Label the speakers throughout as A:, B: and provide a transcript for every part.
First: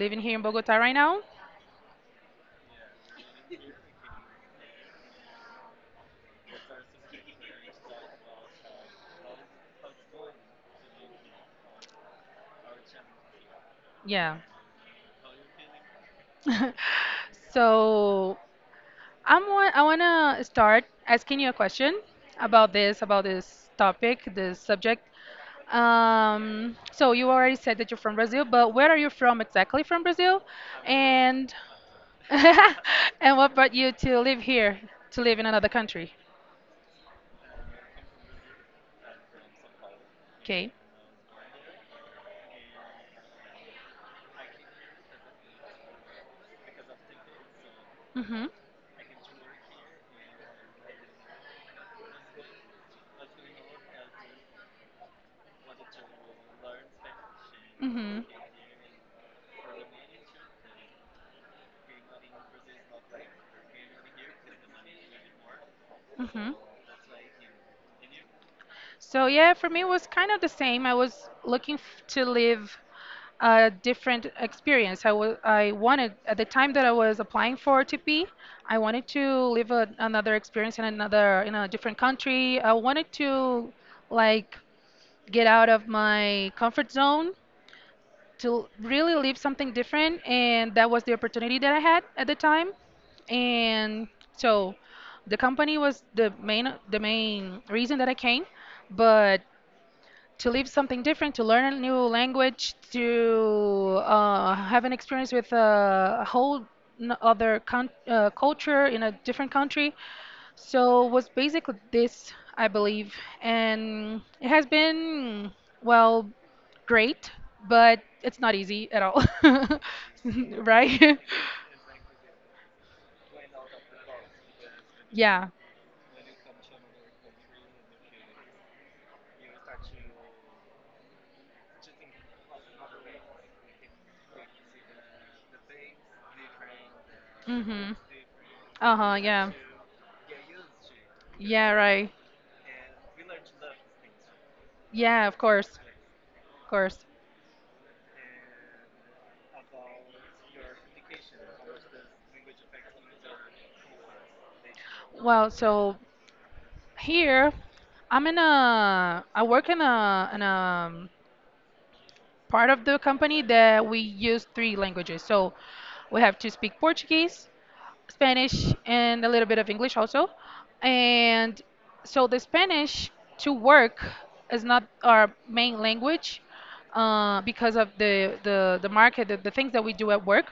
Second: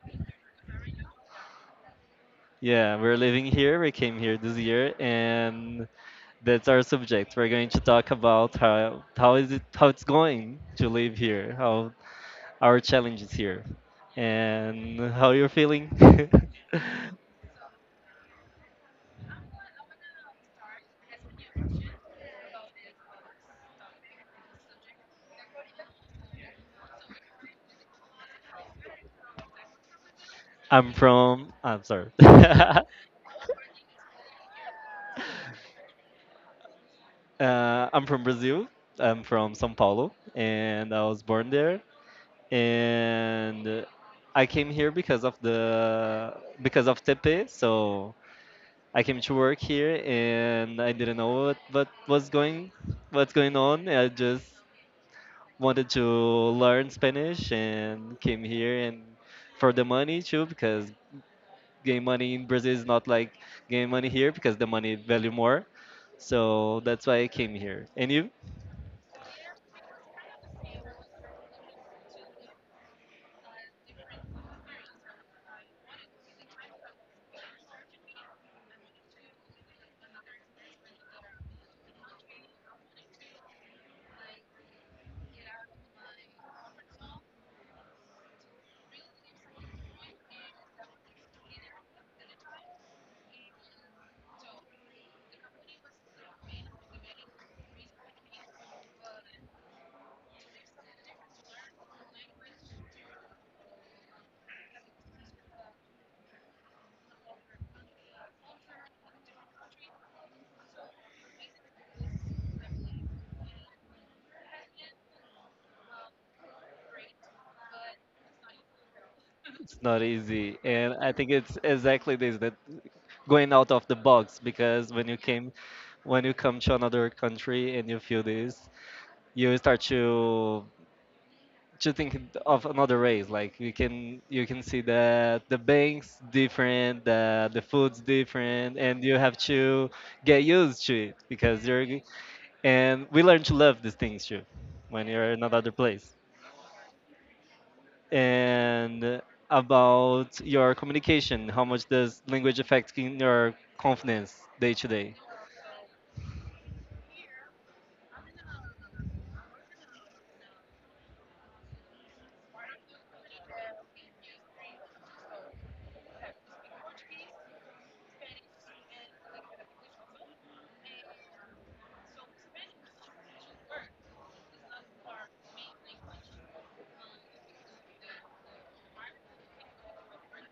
A: living here in Bogota right now.
B: Yeah, we're living here. We came here this year, and that's our subject. We're going to talk about how it's going to live here, how our challenges here
A: Yeah.
B: and how you're feeling.
A: So I want to start asking you a question about this topic, this subject. So you already said that you're from Brazil, but where are you from exactly from Brazil? And
B: I'm sorry.
A: and what brought you to live here, to live in another country?
B: I'm from Brazil. I'm from São Paulo
A: Okay.
B: and I was born there and I came here because of Tepe. So
A: Mhm.
B: I came to work here, and I didn't know what's going on. I just wanted to learn Spanish and
A: Mhm.
B: came here and for the money too, because game money in Brazil is not like game money here, because the money value more.
A: Hmm.
B: So that's why I came here. And you?
A: So yeah, for me it was kind of the same. I was looking f To live a different experience. I wanted at the time that I was applying for OTP, wanted to live another experience in a different country. I wanted to like get out of my comfort zone to really live something different, and that was the opportunity that I had at the time, and so the company was the main reason that I came. But to live something different, to learn a new language, to have an experience with a whole culture in a different country, so was basically this, I believe, and it has been, well, great, but it's not easy at all,
B: It's not easy, and I
A: right?
B: think it's exactly this that going out of the box, because
A: Yeah.
B: when you come to another country and you feel this, you start to think of another race. Like you can see that the banks different, the
A: Mhm.
B: food's different,
A: Uh
B: and you
A: huh.
B: have
A: Yeah.
B: to get used to it because
A: Yeah.
B: you're
A: Right.
B: and we learn to love these things too when
A: Yeah.
B: you're
A: Of
B: in
A: course.
B: another place.
A: Of course.
B: And about your communication. How much does language affect in your confidence day to day?
A: Well, so here, I work in a part of the company that we use three languages. So we have to speak Portuguese, Spanish, and a little bit of English also. And so the Spanish to work is not our main language, because of the market, the things that we do at work.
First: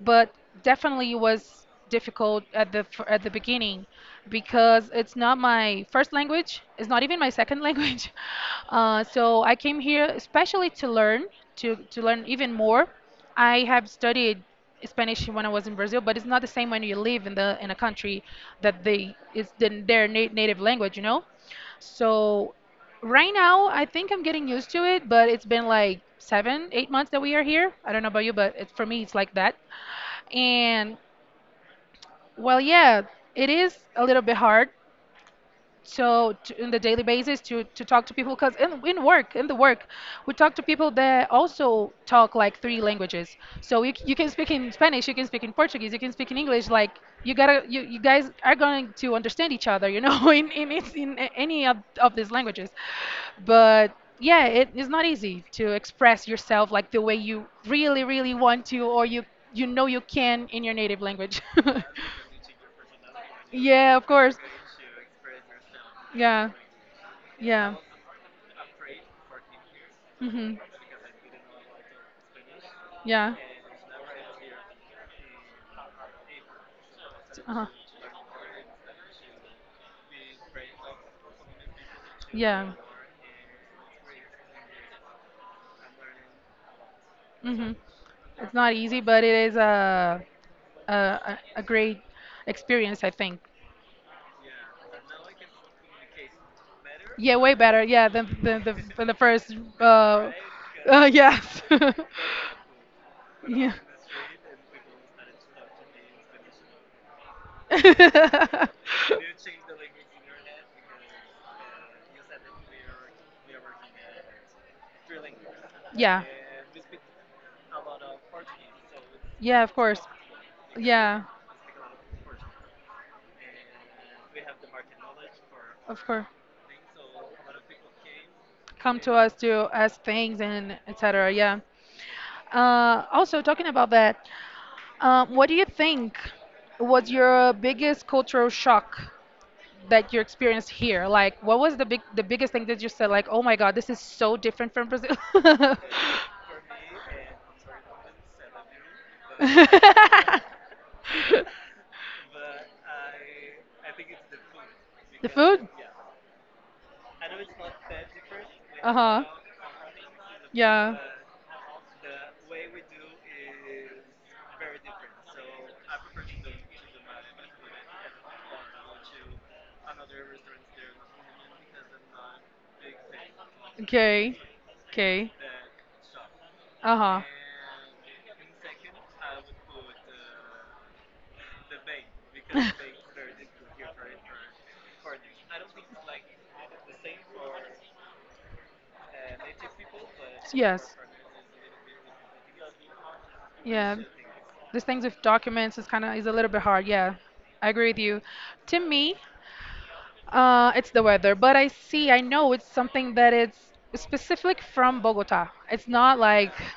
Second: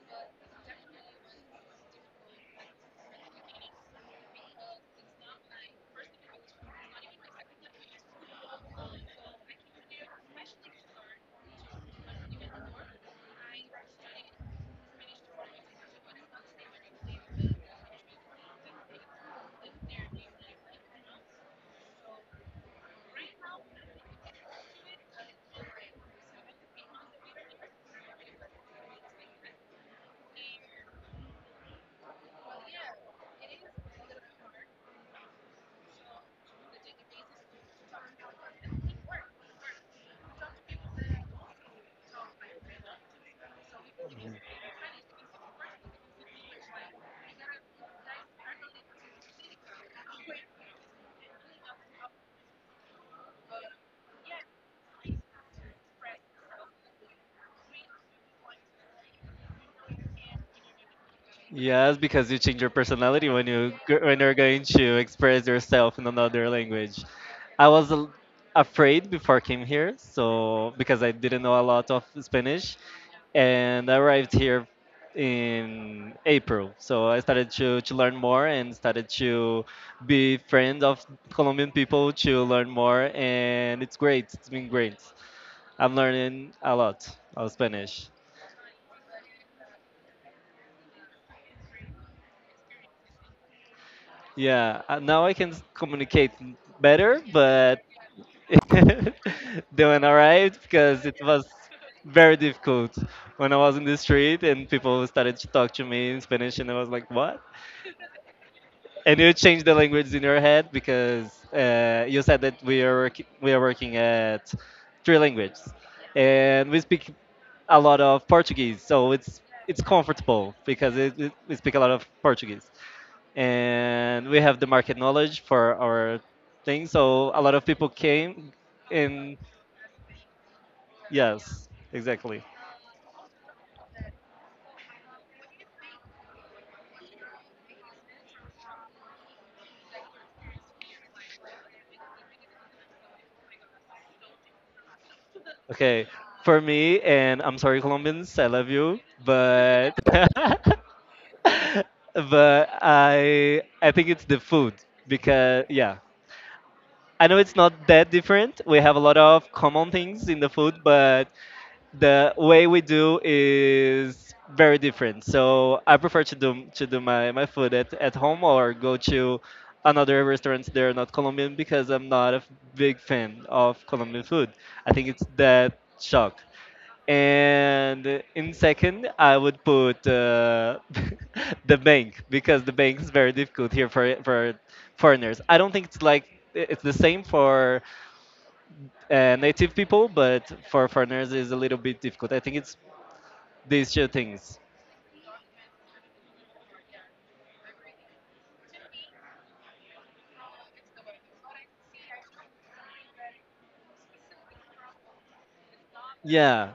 A: But definitely it was difficult at the beginning because it's not my first language. It's not even my second language. So I came here especially to learn, to learn even more. I have studied Spanish when I was in Brazil, but it's not the same when you live in a country that their native language, you know. So right now, I think I'm getting used to it, but it's been like 7, 8 months that we are here. I don't know about you, but for me, it's like that. And well, yeah, it is a little bit hard, so in the daily basis to talk to people, because in the work we talk to people that also talk like three languages. So you can speak in Spanish, you can speak in Portuguese, you can speak in English, like you guys are going to understand each other, you know, in, it's in a- any of these languages. But yeah, it is not easy to express yourself like the way you really really want to, or you know you can in your native language.
B: Yes, because you change your personality
A: Yeah, of
B: when you're
A: course.
B: going to express yourself in
A: Yeah,
B: another language. I
A: yeah.
B: was afraid before I came here, so
A: Hmm.
B: because I didn't know a lot of Spanish,
A: Yeah.
B: and I arrived here in April. So I started
A: Uh-huh.
B: to learn more and started to be friend of Colombian people to learn
A: Yeah.
B: more, and it's great. It's been great. I'm learning a lot of
A: Hmm.
B: Spanish.
A: It's not easy, but it is a great experience, I think.
B: Yeah, now I can communicate better,
A: Yeah, way better.
B: but
A: Yeah, than than the than the first.
B: they went alright because it was
A: Yes.
B: very difficult when I
A: Yeah.
B: was in the street and people started to talk to me in Spanish, and I was like, "What?" And you change the language in your head because you said that we are we are working at three languages,
A: Yeah.
B: and we speak a lot of Portuguese, so it's
A: Yeah, of
B: it's
A: course.
B: comfortable because
A: Yeah,
B: we speak a lot of Portuguese and we have the market knowledge for
A: of
B: our
A: course.
B: thing. So a lot of people came,
A: Come to us
B: and
A: to ask things and etc. Yeah.
B: yes, exactly.
A: Also, talking about that, what do you think was your biggest cultural shock that you experienced here? Like, what was the biggest thing that you said, like, oh my God, this is so different from Brazil?
B: Okay, for me, and I'm sorry, Colombians, I love you, but but I think it's the food,
A: The
B: because
A: food?
B: yeah, I know it's not that different. We have a lot
A: Uh-huh.
B: of common things in the food,
A: Yeah.
B: but the way we do is very different. So I prefer to do my food at home or go to another restaurants that are not Colombian, because I'm not a big fan of Colombian
A: Okay.
B: food. I think it's
A: Okay.
B: that shock.
A: Uh-huh.
B: And in second, I would put the bank, because the bank is very difficult here for foreigners. I don't think it's the same for native people, but for
A: Yes.
B: foreigners is a little bit difficult. I think it's these
A: Yeah.
B: two things.
A: These things with documents is kind of is a little bit hard. Yeah. I agree with you. To me, uh, it's the weather, but I see, I know it's something that it's specific from Bogota. It's not like
B: Yeah,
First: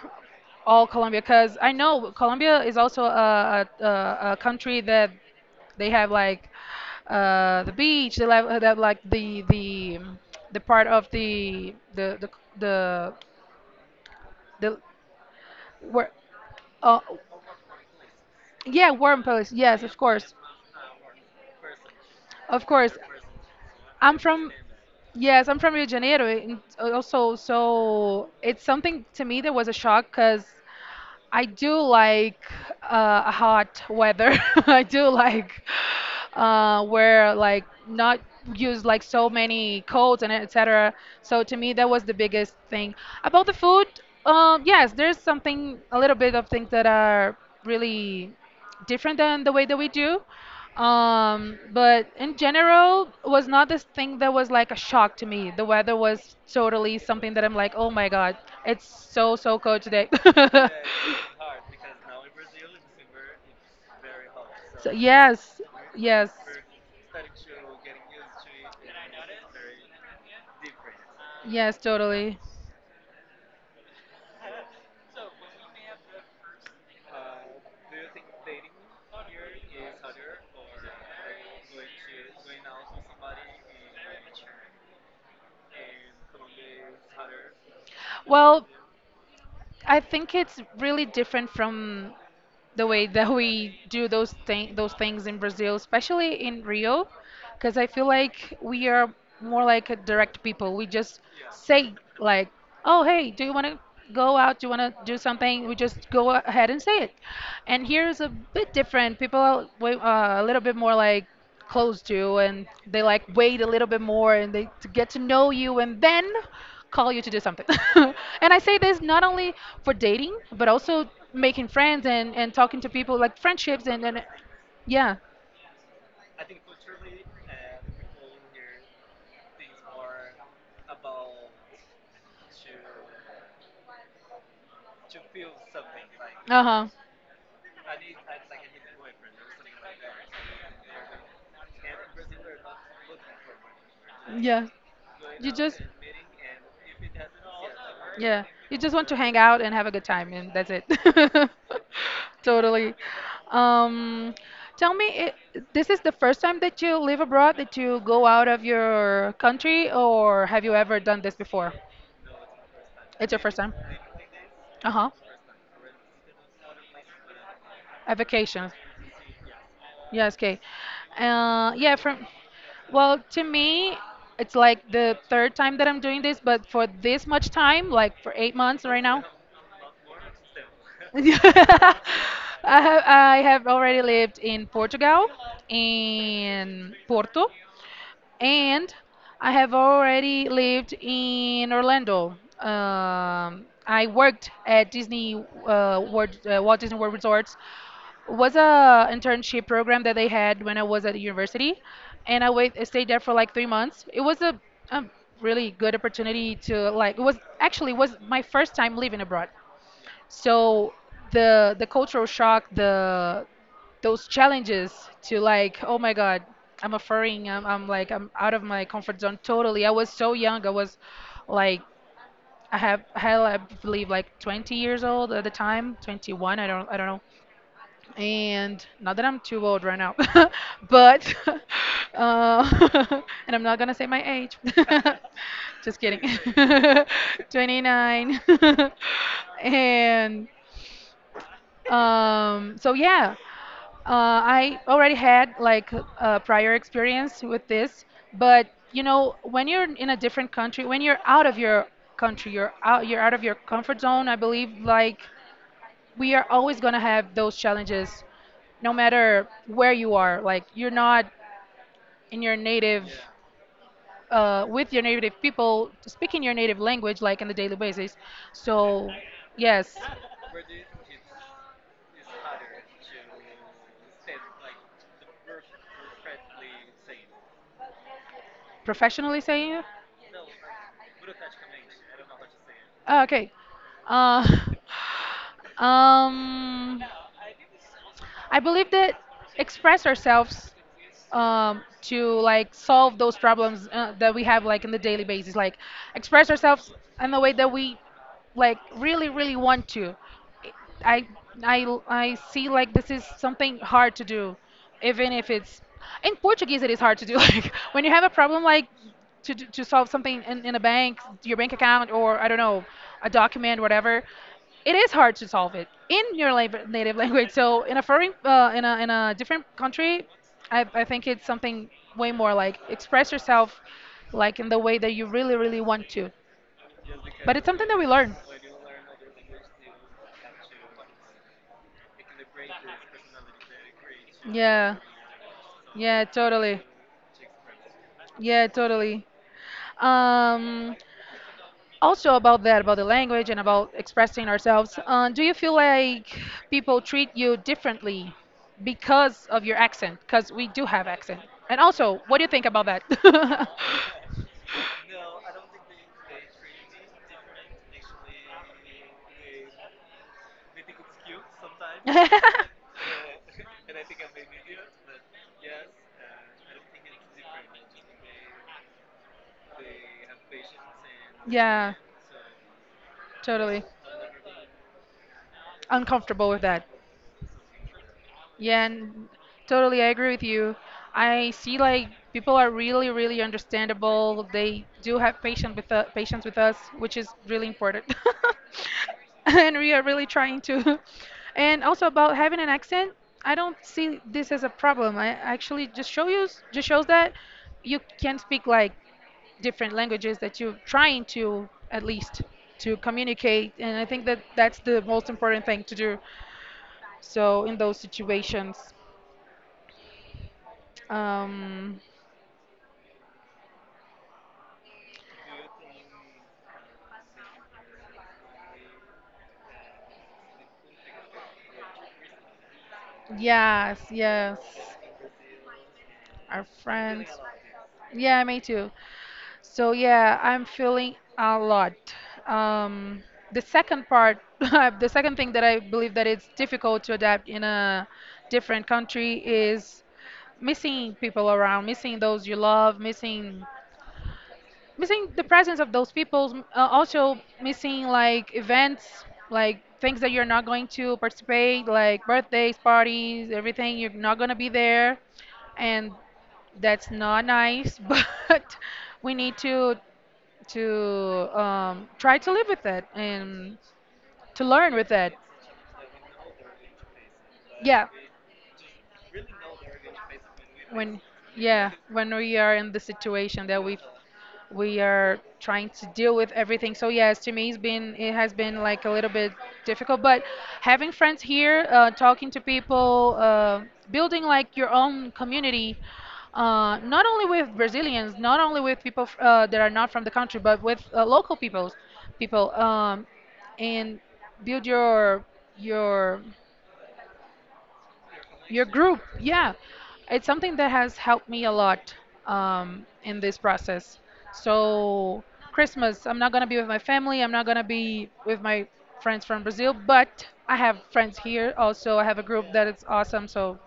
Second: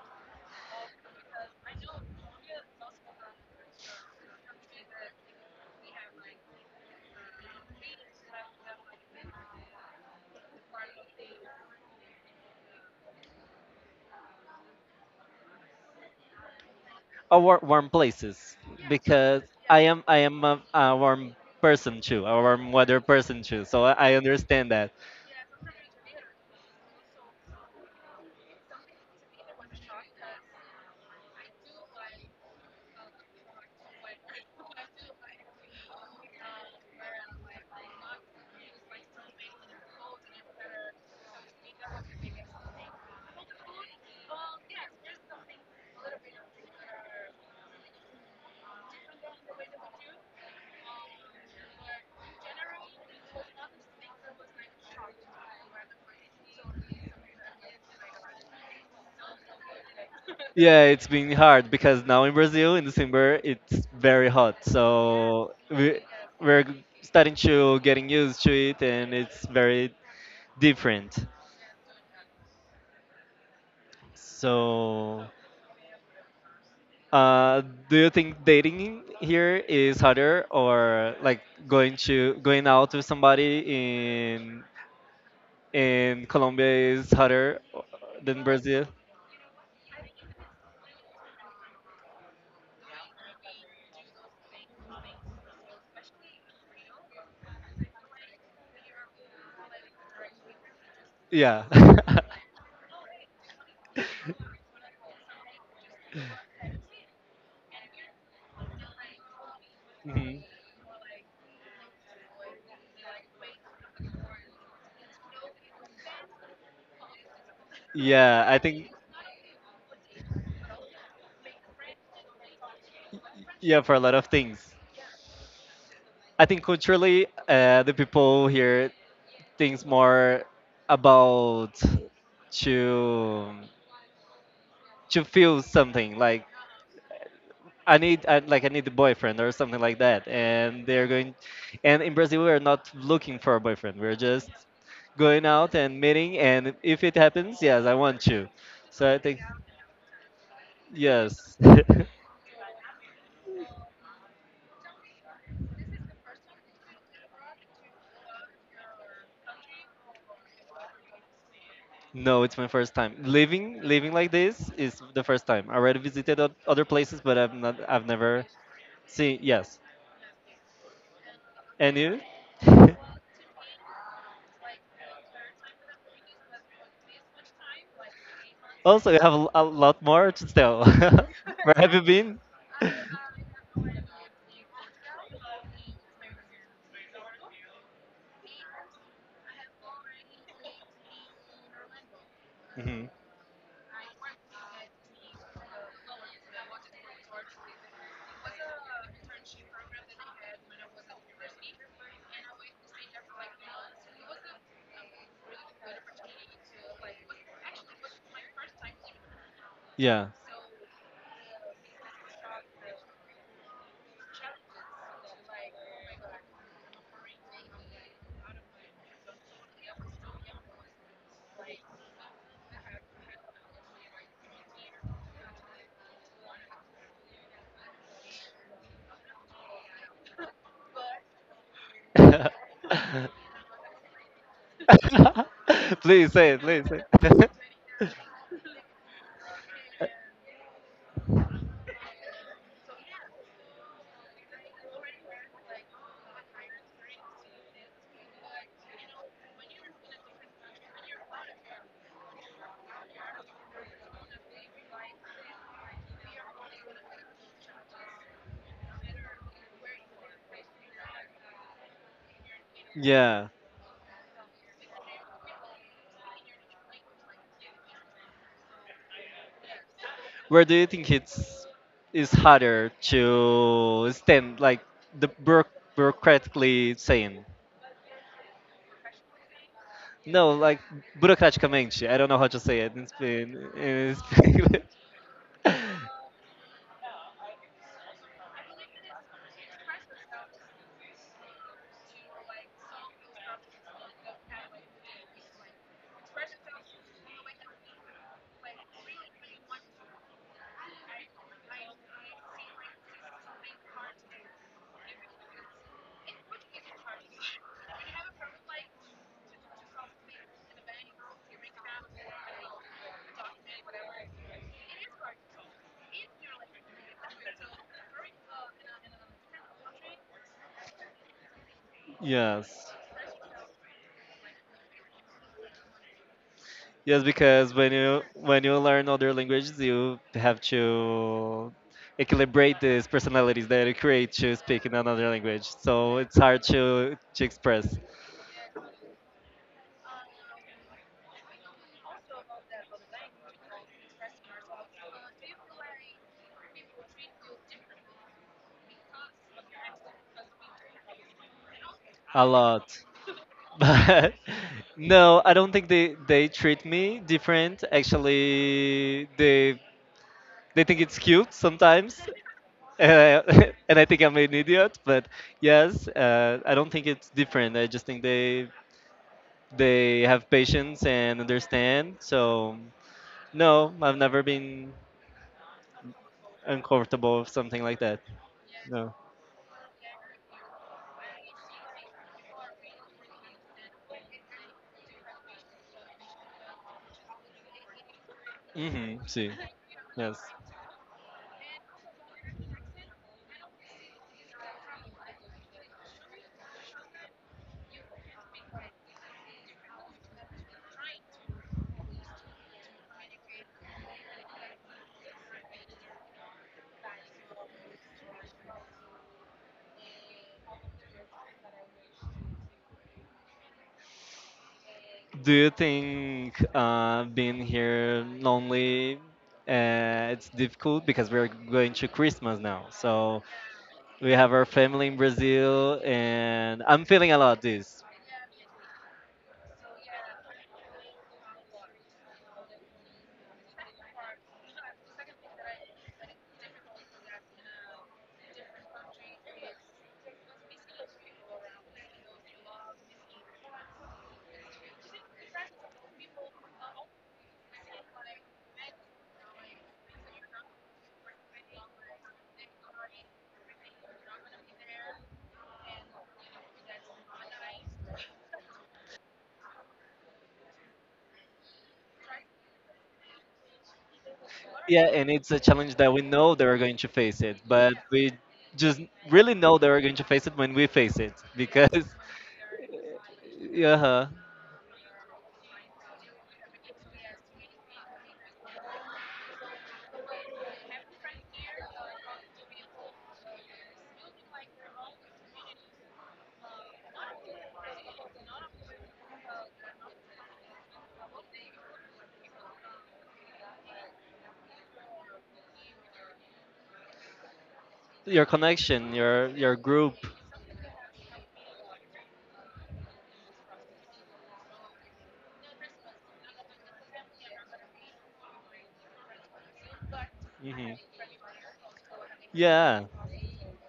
A: all Colombia, because I know Colombia is also a country that they have like the beach, they have like the part of the, the where, uh,
B: or warm places,
A: yeah, warm
B: because
A: place.
B: I
A: Yes, of
B: am I
A: course,
B: am a warm person too, a
A: of
B: warm
A: course.
B: weather person too. So I
A: I'm from.
B: understand that.
A: Yes, I'm from Rio de Janeiro, and also, so it's something to me that was a shock because I do like hot weather. I do like, where like not use like so many coats and etc. So to me, that was the biggest thing. About the food, yes, there's something a little bit of things that are really different than the way that we do. But in general, was not this thing that was like a shock to me. The weather was totally something that I'm like, oh my God, it's so, so cold today.
B: Yeah, it's been hard because now in Brazil in December it's very hot,
A: So,
B: so
A: yes,
B: we
A: yes.
B: we're starting to getting used to it, and it's very different.
A: Yes, totally.
B: So, uh, do you think dating here is harder, or like going out with somebody in Colombia is harder than
A: Well,
B: Brazil?
A: I think it's really different from the way that we do those things in Brazil, especially in Rio, because I feel like we are more like a direct people. We just
B: Yeah.
A: say like, "Oh, hey, do you want to go out? Do you want to do something?" We just go ahead and say it. And here is a bit different. People are way,
B: Mhm.
A: a little bit more like close to, and they like wait a little bit more and they to get to know you and then call you to do something,
B: Yeah,
A: and
B: I
A: I say
B: think,
A: this not only for dating but also making friends and talking to people, like
B: yeah,
A: friendships
B: for a
A: and
B: lot
A: and
B: of things.
A: yeah.
B: I think culturally, the people here thinks more about to to feel something like
A: Uh-huh.
B: I need, like I need a boyfriend or something like that, and they're going. And in Brazil we're not looking for a boyfriend, we're just
A: Yeah.
B: going
A: you
B: out
A: just
B: and meeting, and if it happens, yes, I want
A: Yeah,
B: you.
A: you just want
B: So
A: to
B: I
A: hang
B: think,
A: out and have a good time, and that's it.
B: yes.
A: Totally. Um, Tell me, this is the first time that you live abroad, that you go out of your country, or have you ever done this before?
B: No, it's my first time.
A: It's your first time.
B: Living like this is
A: Uh-huh.
B: the first time. I already visited other places, but I've
A: A
B: never
A: vacation.
B: seen. Yes,
A: Yes, okay.
B: and
A: Yeah,
B: you?
A: well, to me, it's like the third time that I'm doing this, but for this much time, like for 8 months right
B: Also, you
A: now.
B: have a lot more to tell. Where have you been?
A: I I have already lived in Portugal, in Porto, and I have already lived in Orlando.
B: Hmm.
A: I worked at Disney, World, Walt Disney World Resorts. Was a internship program that they had when I was at university, and I stayed there for like 3 months. It was a really good opportunity to like. It was actually it was my first time living abroad.
B: Yeah.
A: So the cultural shock, the those challenges, to like oh my god, I'm a furrying I'm out of my comfort zone totally. I was so young, I was like, I have hell I believe like 20 years old at the time, 21, I don't, I don't know, and not that I'm too old right now. But uh, and I'm not gonna say my age. Just kidding.
B: Please say it. Please say it.
A: 29. And so yeah, I already had like a prior experience with this, but you know, when you're in a different country, when you're out of your country, you're out of your comfort zone. I believe like we are always gonna have those challenges, no matter where you are. Like you're not in your native.
B: Yeah.
A: With your native people speaking your native language like on a daily basis, so yes.
B: Where do you think it's is harder to stand like the bureaucratically saying?
A: Professionally saying?
B: No, like burocraticamente. I don't know how to say it in
A: Oh, okay.
B: Spain. In
A: Uh,
B: Spanish.
A: um, I believe that express ourselves, to like solve those problems, that we have like in the daily basis, like express ourselves in the way that we like really really want to. I I see like this is something hard to do, even if it's in Portuguese it is hard to do. Like when you have a problem like to solve something in a bank, your bank account, or I don't know, a document, whatever, it is hard to solve it in your native language. So in a different country, I think it's something way more like
B: Yes.
A: express yourself like in the way that you really really want to.
B: Yes,
A: But it's
B: because
A: something
B: when
A: that we
B: you
A: learn.
B: when you learn other languages, you have to equilibrate these personalities that you create to speak in
A: Yeah,
B: another language. So
A: yeah,
B: it's hard
A: totally.
B: to express.
A: Yeah, totally. Um, Also about that, about the language and about expressing ourselves, do you feel like people treat you differently because of your accent? Because we do have accent. And also, what do
B: A
A: you think
B: lot,
A: about that?
B: but no, I don't think they treat me different, actually, they think it's cute sometimes, uh, and I think I'm an idiot. But yes, I don't think it's different. I just think they have patience and
A: Yeah,
B: understand. So
A: totally.
B: no, I've never been
A: Uncomfortable with that.
B: uncomfortable with something like that.
A: Yeah,
B: No.
A: and totally, I agree with you. I see like people are really, really understandable. They do have patience with patience with us, which is really important.
B: Mm-hmm. See.
A: And we are really
B: Yes.
A: trying to. And also about having an accent, I don't see this as a problem. I actually just show you just shows that you can speak like different languages that you're trying to at least to communicate, and I think that that's the most important thing to do so in those situations. um,
B: Do you think being here lonely, it's difficult because we're going to Christmas now? So
A: yes,
B: we have
A: yes,
B: our family in Brazil,
A: our
B: and I'm
A: friends.
B: feeling a lot this.
A: Yeah, me too. So yeah, I'm feeling a lot. Um, the second part, the second thing that I believe that it's difficult to adapt in a different country is missing people around, missing those you love, missing the presence of those people, also missing like events, like things that you're not going to participate, like birthdays parties, everything you're not going to be there, and that's not nice. But we need to try to live with it and to learn
B: Yeah,
A: with
B: and
A: it.
B: it's a challenge that we know they are going to face it, but
A: Yeah.
B: we just really know they are going to face it when we face
A: when
B: it,
A: yeah
B: because,
A: when we are in the situation that we
B: yeah,
A: we are trying to deal with everything. So yes, to me, it has been like a little bit difficult, but having friends here, talking to people, building like your own community. Not only with Brazilians, not only with people that are not from the country, but with local peoples, people, and build your
B: your
A: your
B: connection,
A: group,
B: your
A: yeah.
B: group.
A: It's something that has helped me a lot, in this process. So, Christmas, I'm not going to be with my family. I'm not going to be with my friends from Brazil, but I
B: Hmm.
A: have friends here also. I have a group that
B: Yeah,
A: is awesome. So,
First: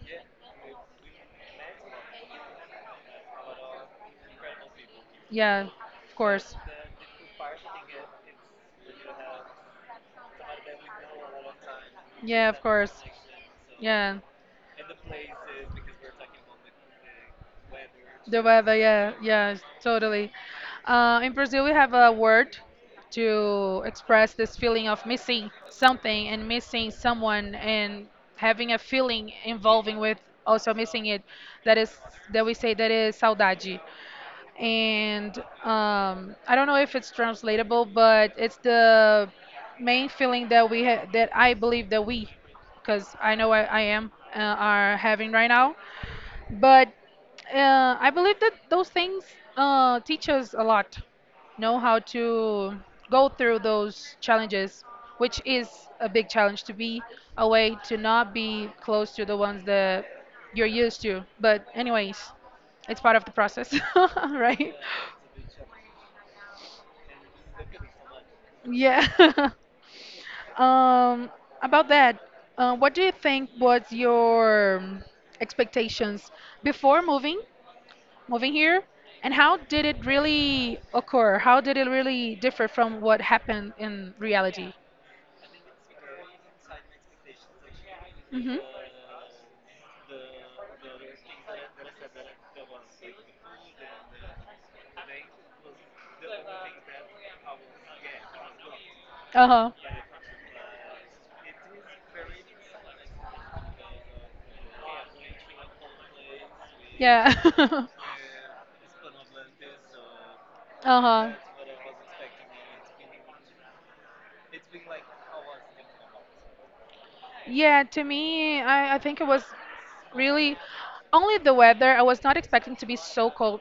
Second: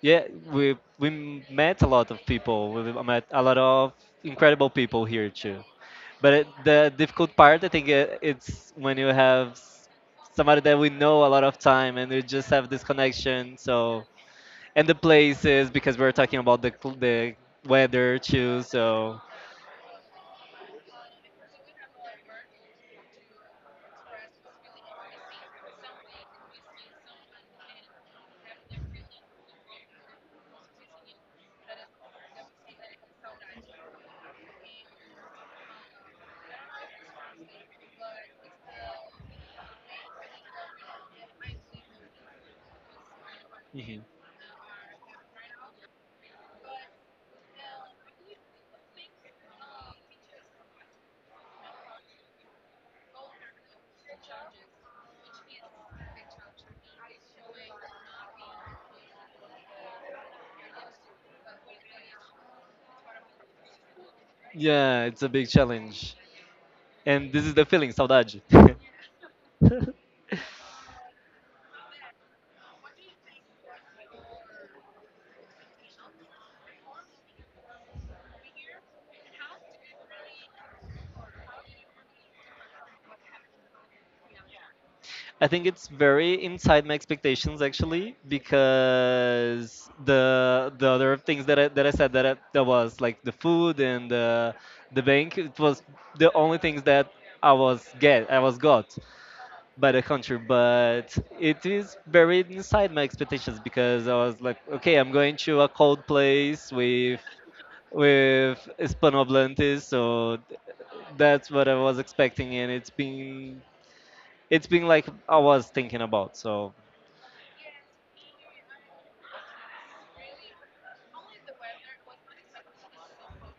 B: yeah, we met a lot of people. We met a lot of incredible people here too.
A: yeah, of
B: But
A: course.
B: the difficult part, I think, it's when you have somebody that we know a lot of time, and we
A: Yeah,
B: just
A: of
B: have this
A: course.
B: connection. So,
A: Yeah.
B: and the places, because we're talking about the weather
A: The
B: too.
A: weather, yeah,
B: So.
A: yeah, totally. In Brazil, we have a word to express this feeling of missing something and missing someone and having a feeling involving with also missing it. That is that we say that is saudade, and I don't know if it's translatable, but it's the main feeling that we that I believe that we, because I know I
B: Mhm.
A: am, are having right now. But I believe that those things teach us a lot, know how to go through those challenges, which is a big challenge to be away, to not be close to the ones that you're used to. But anyways, it's part of the process, right?
B: Yeah, it's a big challenge. And this is the feeling, saudade.
A: Yeah. Um, about that, what do you think was your expectations before moving here? And how did it really occur? How did it really differ from what happened in reality?
B: I think it's very inside my expectations, actually,
A: Hmm.
B: because the other things that I said, that was like the food and the bank, it was the only things that I was got
A: Uh-huh.
B: by the country. But it is very inside my expectations because I was like, okay, I'm going to a cold place with
A: Yeah.
B: with Hispanohablantes, so
A: Uh huh.
B: that's what I was expecting, and it's been like I was thinking about. So
A: Yeah, to me, I think it was really only the weather. I was not expecting to be so cold,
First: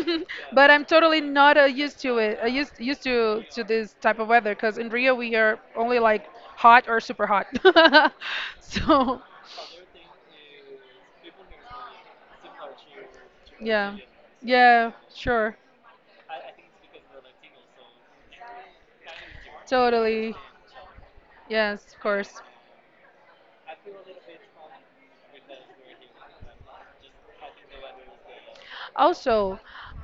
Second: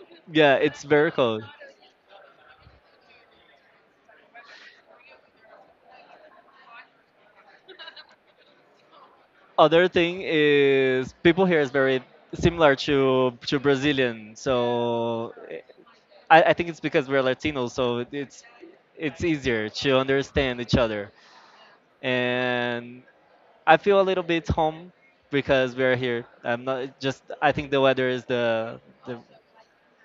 B: yeah,
A: but
B: it's
A: I'm
B: very
A: totally
B: cold.
A: not used to it. Used to this type of weather because in Rio we are only like hot or super hot. So,
B: Other thing is people here is very similar to
A: yeah,
B: Brazilian.
A: yeah,
B: So
A: sure,
B: I think it's because we're Latinos, so it's easier to
A: totally.
B: understand each other.
A: Yes, of course.
B: And I feel a little bit home because we're here. I'm not just. I think the weather is the.
A: Also,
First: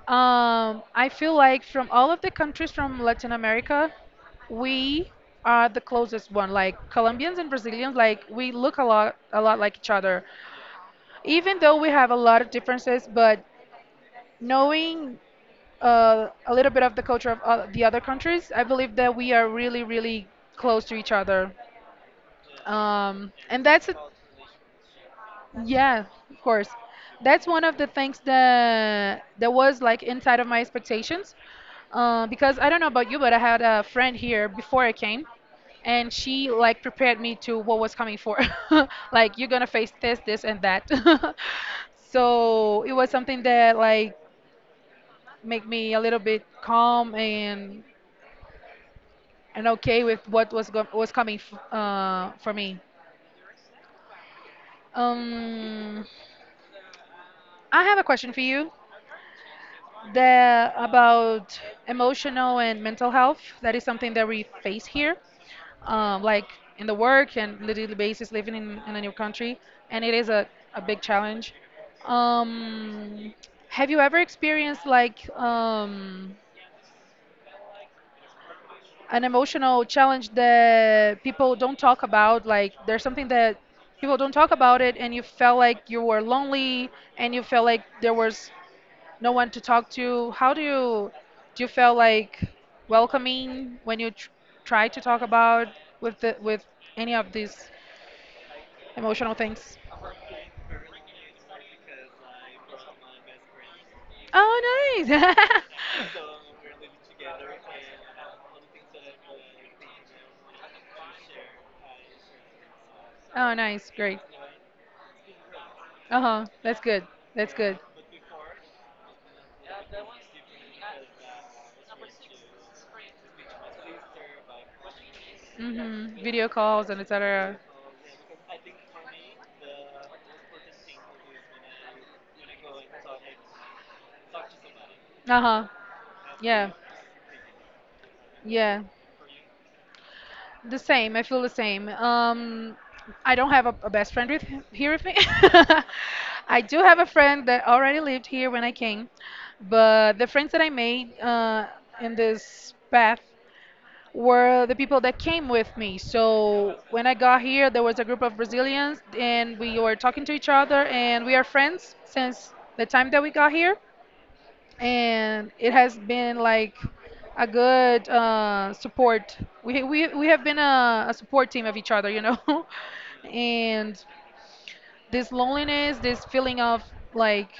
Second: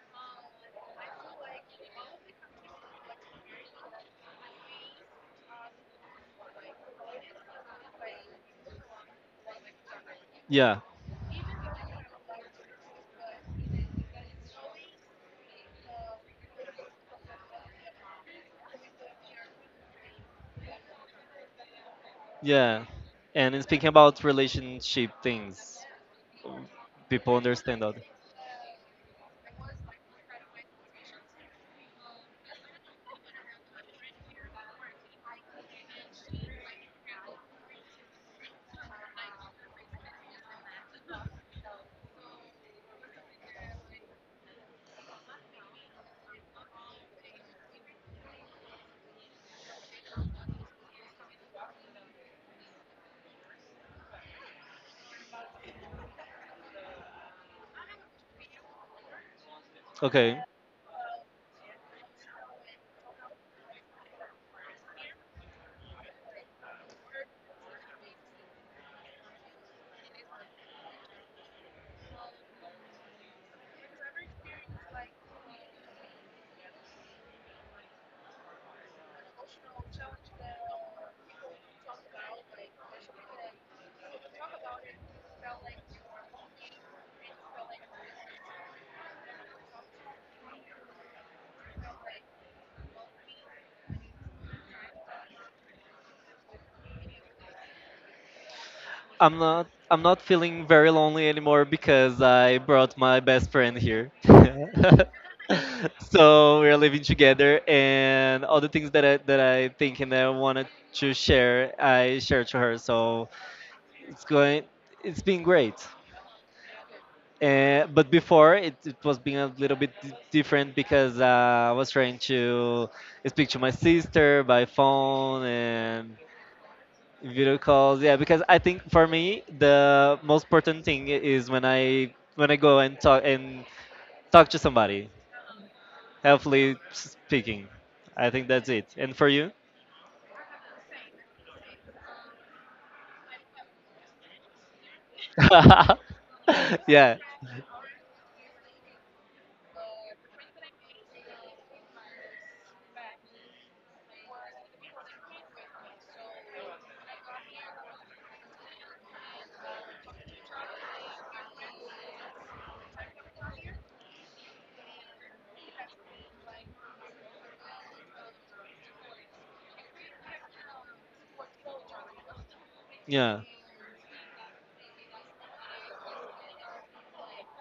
A: I feel like from all of the countries from Latin America, we are the closest one. Like Colombians and Brazilians, like we look a lot like each other.
B: Yeah,
A: Even though we have a lot of differences, but knowing a little bit of the culture of the other countries, I believe that we are really, really close to each other.
B: yeah. And in
A: And
B: speaking
A: that's it.
B: about relationship things,
A: Yeah, of course.
B: people
A: That's one of
B: understand
A: the
B: that.
A: things that was like inside of my expectations, because I don't know about you, but I had a friend here before I came, and she like prepared me to what was coming for, like you're gonna face this, this, and that. So it was something that like made me a little bit calm and okay with what was go was coming f for me. Um, I have a question for you.
B: Okay.
A: The About emotional and mental health, that is something that we face here, like in the work and literally basis living in a new country, and it is a big challenge. um, have you ever experienced like an emotional challenge that people don't talk about, like there's something that people don't talk about it and you felt like you were lonely and you felt like there was no one to talk to. How do you Do you feel like welcoming when you tr try to talk about with with any of these emotional
B: I'm not
A: things?
B: I'm not feeling very lonely anymore, because I brought my best friend here.
A: Oh, nice.
B: So we're living together, and all the things that I think and that I wanted to share, I share to her. So
A: Oh, nice. Great.
B: it's going it's been great,
A: Uh-huh. That's good. That's good.
B: but before it, was being a little bit different, because I was trying to speak to my sister by phone and
A: Mm-hmm. Video calls and
B: video
A: etc.
B: calls, yeah, because I think for me the most important thing is when I go and talk to somebody,
A: Uh-huh. Yeah.
B: helpfully speaking. I think that's
A: Yeah.
B: it. And for you?
A: The same. I feel the same. I don't have a best friend with here with me. I do have a
B: Yeah.
A: friend that already lived here when I came, but the friends that I made in this path were the people that came with me. So when I got here, there was a group of Brazilians, and we were talking to each other, and we are friends since the time that we got here. And it has been like a good support. We have been a support team of each other, you know?
B: Yeah.
A: And this loneliness, this feeling of like,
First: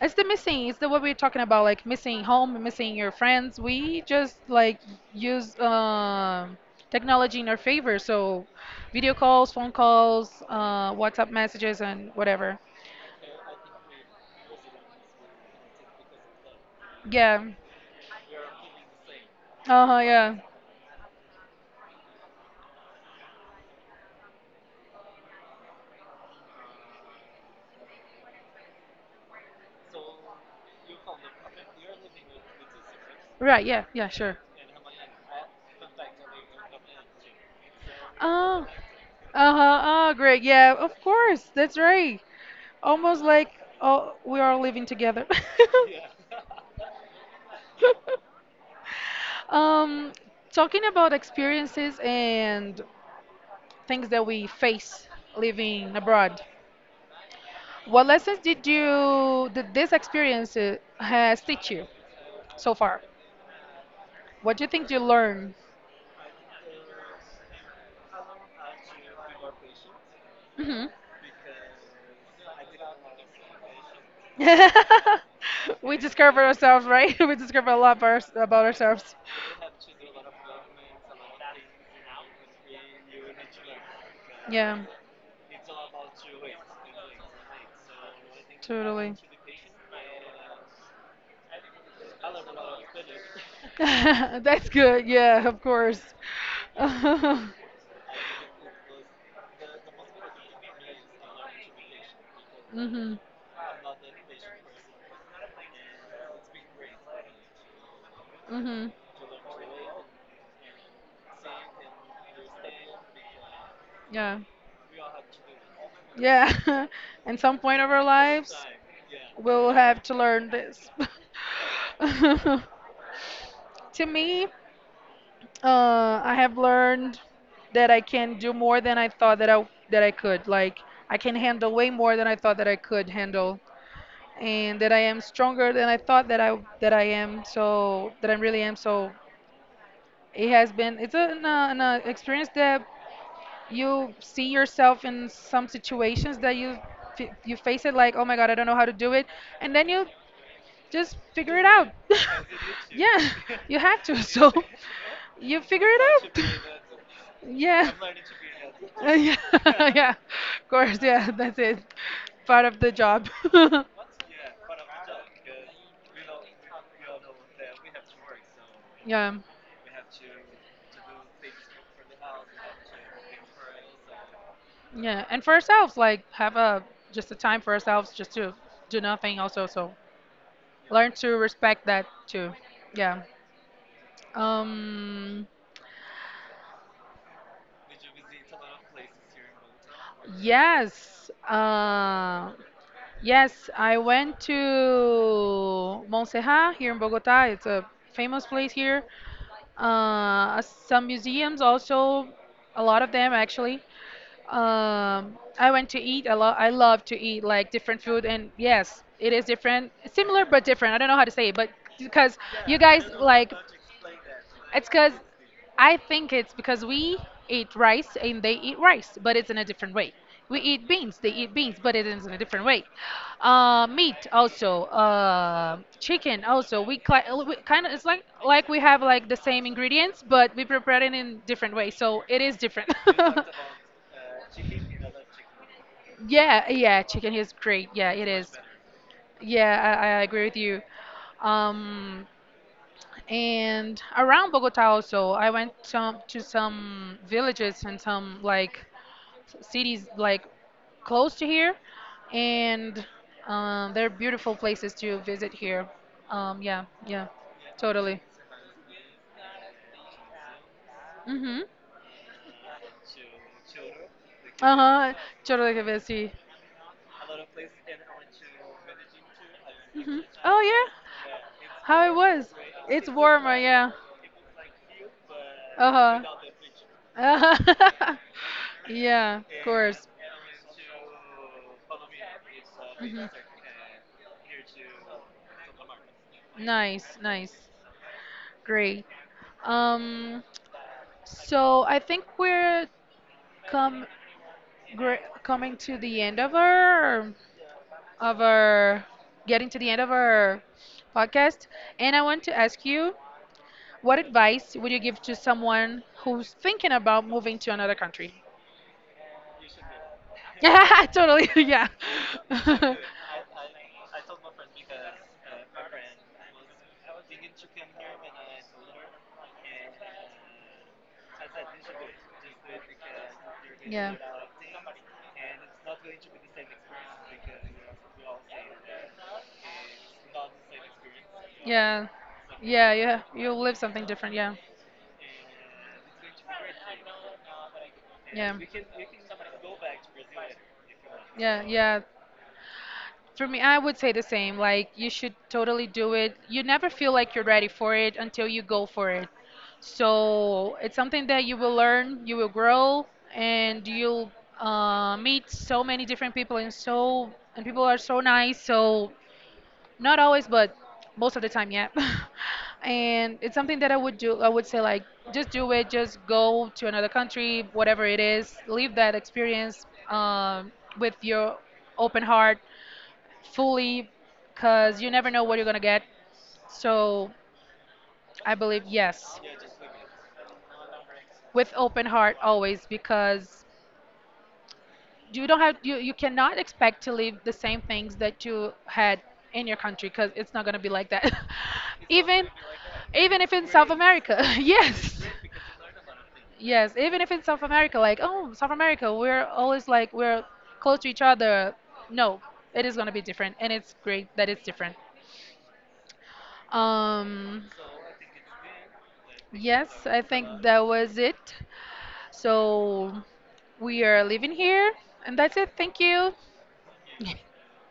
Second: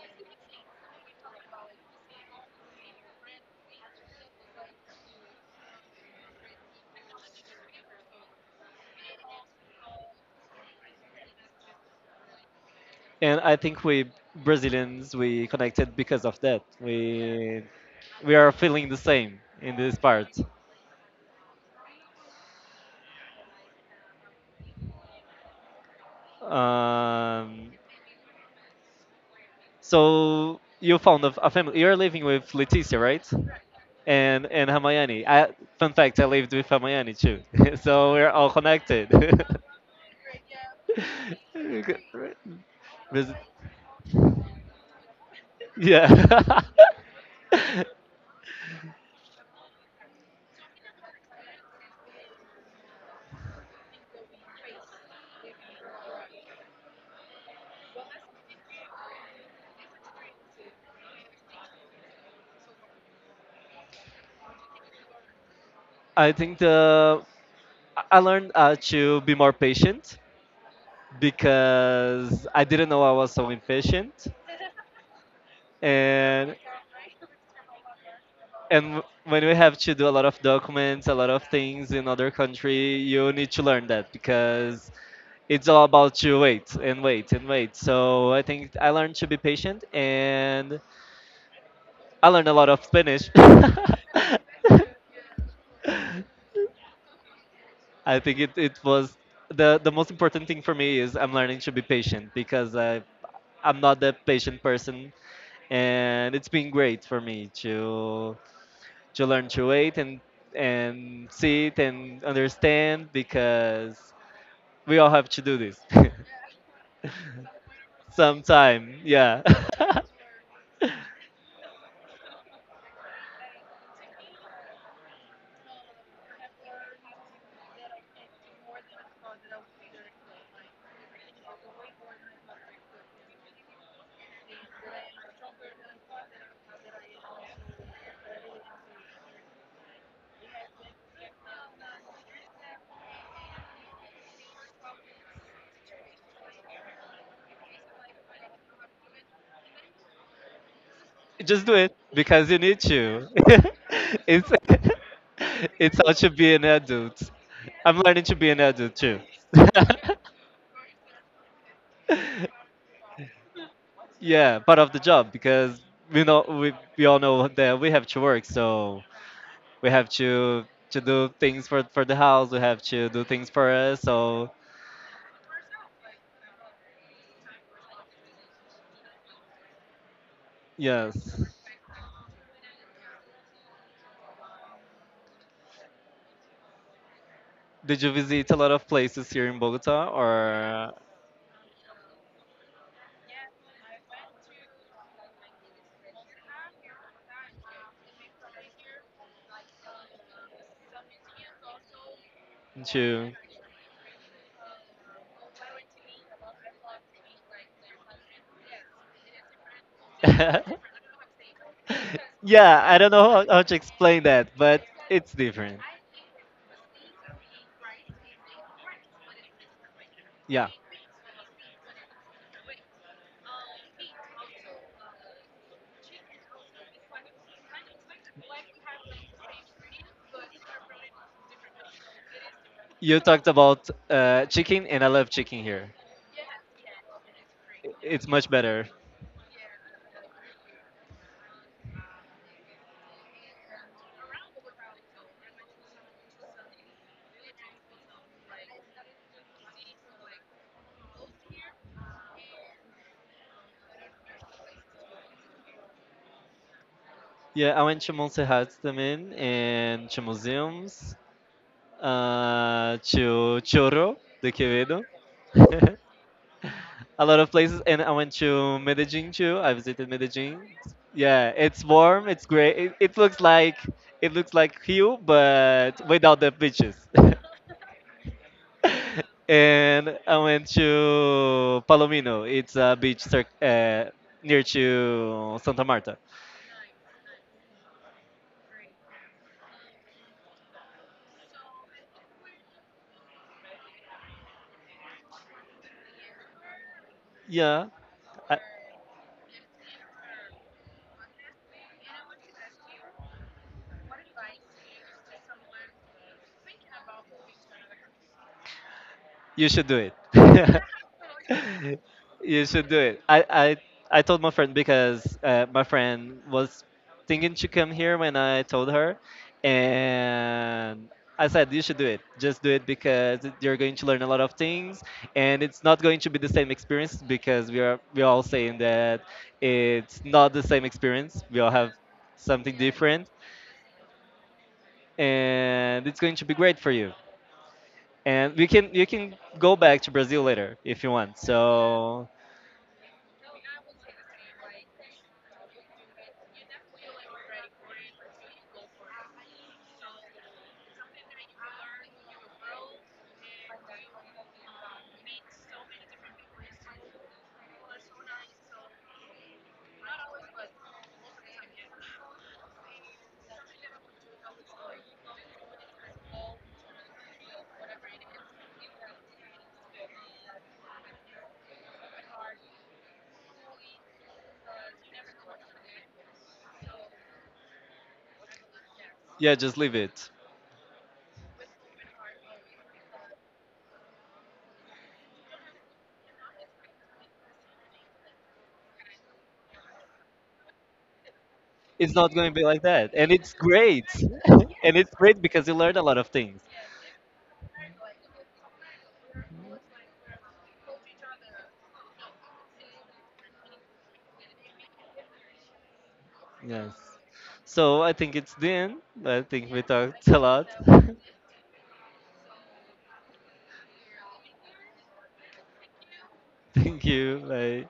A: it's the missing, it's the what we're talking about, like missing home, missing your friends. We just like use technology in our favor. So video calls, phone calls, WhatsApp messages, and whatever.
B: And I think we Brazilians, we connected because of that.
A: Yeah.
B: We are feeling the same in this
A: Uh-huh,
B: part.
A: yeah.
B: Um, so you found a family. You're living with Leticia, right?
A: Right, yeah, yeah, sure.
B: And Hamayani. Fun fact: I lived with Hamayani too. So we're all
A: Oh,
B: connected.
A: uh-huh, oh, great. Yeah, of course. That's right. Almost
B: Brazil-
A: like oh, we are living together.
B: Yeah.
A: Um, Talking about experiences and things that we face living abroad. What lessons did this experience, has teach you so far? What do you think you learned?
B: I think the I learned to be more patient,
A: Hmm.
B: because I didn't know I was so impatient,
A: We discover
B: and
A: ourselves, right? We discover a lot about, about
B: and
A: ourselves.
B: when we have to do a lot of documents, a lot of things in other country, you need to learn that,
A: Yeah,
B: because it's all about you wait and wait and wait. So I think I
A: totally.
B: learned to be patient, and I learned a lot of Spanish.
A: That's good. Yeah, of course.
B: I think it was, the most important thing for me is I'm learning to be patient, because
A: Yeah,
B: I
A: hmm.
B: I'm not that patient person, and it's been great for me to
A: Mhm.
B: to learn to wait and see it and understand, because
A: Yeah.
B: we all have to do this.
A: Yeah. At some point of our lives,
B: Sometime, yeah.
A: we'll have to learn this. To me, I have learned that I can do more than I thought that I could. Like I can handle way more than I thought that I could handle and that I am stronger than I thought that I am. So that I really am. So it has been. It's an experience that you see yourself in some situations that you you face it like, oh my God, I don't know how to do it, and then you just figure it
B: Just do
A: out.
B: it because you need
A: Yeah,
B: to.
A: you have to. So
B: It's.
A: you figure
B: It's
A: it
B: how to
A: out.
B: be an adult.
A: Yeah.
B: I'm learning to be an adult too.
A: Yeah, yeah, of course, yeah, that's it. Part of the job.
B: Yeah, part of the job, because we know we all know that we have to work, so
A: Yeah.
B: we have to do things for the house. We have to do things for us. So
A: Yeah, and for ourselves, like have a just a time for ourselves, just to do nothing. Also, so learn to
B: yes.
A: respect that too. Yeah. Um.
B: Did you visit a lot of places here in Bogota, or
A: Yes. Yes, I went to Montserrat here in Bogota. It's a famous place here. Some museums also, a lot of
B: to?
A: them actually. I went to eat a lot. I love to eat like different food, and yes, it is different, similar but different. I don't know how to say it, but because you
B: Yeah, I
A: guys
B: don't know how,
A: like.
B: how to explain that, but
A: It's because
B: it's different.
A: I think it's because we eat rice and they eat rice, but it's in a different way. We
B: Yeah.
A: eat beans, they eat beans, but it is in a different way. Meat also, chicken also. We kind of it's like we have like the same ingredients, but we prepare it in different ways, so it is different.
B: You talked about chicken, and I love chicken here.
A: Yeah, yeah, chicken is great. Yeah, it
B: It's much
A: is.
B: better.
A: Yeah, I agree with you. Um, and around Bogota also, I went to some villages and some like cities like close to here, and they're beautiful places to visit here. Yeah, yeah,
B: Yeah, I went to
A: totally.
B: Montserrat também and to museums,
A: Mm-hmm.
B: to Choro, the querido.
A: Uh-huh. Totally can see.
B: A lot of places, and I went to Medellin too. I visited
A: Hmm.
B: Medellin.
A: Oh yeah.
B: Yeah, it's
A: How it
B: warm, it's
A: was?
B: great. it,
A: It's
B: it looks
A: warmer,
B: like
A: yeah.
B: it looks like Rio, but
A: Uh-huh.
B: without the beaches.
A: Yeah, of course.
B: And I went to Palomino, it's a beach
A: Mhm.
B: near to Santa Marta.
A: Nice, nice. Great. Um, so I think we're come gre coming to the end of our
B: Yeah.
A: of
B: I,
A: our getting to the end of our podcast, and I want to ask you, what advice would you give to someone who's thinking about moving to another country?
B: you should do it.
A: Yeah, totally. Yeah.
B: You should do it. I told my friend, because my friend was thinking to come here when I told her, and I said you should do it. Just do it, because you're going to learn a lot of things, and it's not going to be the same experience, because we are all saying that it's not the same experience. We all have
A: Yeah.
B: something
A: Yeah. Yeah, yeah.
B: different,
A: You'll live something different. Yeah.
B: and it's going to be great for you,
A: Yeah.
B: and we can you can go back to Brazil later if you want.
A: Yeah, yeah.
B: So
A: For me, I would say the same. Like, you should totally do it. You never feel like you're ready for it until you go for it. So, it's something that you will learn, you will grow, and you'll meet so many different people, and so, and people are so nice. So, not always, but most of the time, yeah. And it's something that I would do. I would say, like, just do it, just go to another country, whatever it is, leave that experience, with your open heart fully because you never know what you're going to get. So I believe yes,
B: yeah, just leave it.
A: with open heart always because you don't have you, you cannot expect to leave the same things that you had in your country because it's not going to be like that.
B: It's not
A: even
B: going to be like that, and
A: Even if
B: it's
A: in South
B: great,
A: America.
B: and it's
A: Yes.
B: great because you learn a lot of things.
A: Yes, even if in South America, like, oh, South America, we're always like, we're close to each other. No, it is going to be different. And it's great that it's different.
B: Yes.
A: Um,
B: So I think it's the end. I think we
A: yes, I
B: talked a
A: think
B: lot.
A: that was it. So we are leaving here, and that's it. Thank you.
B: Thank you. Bye.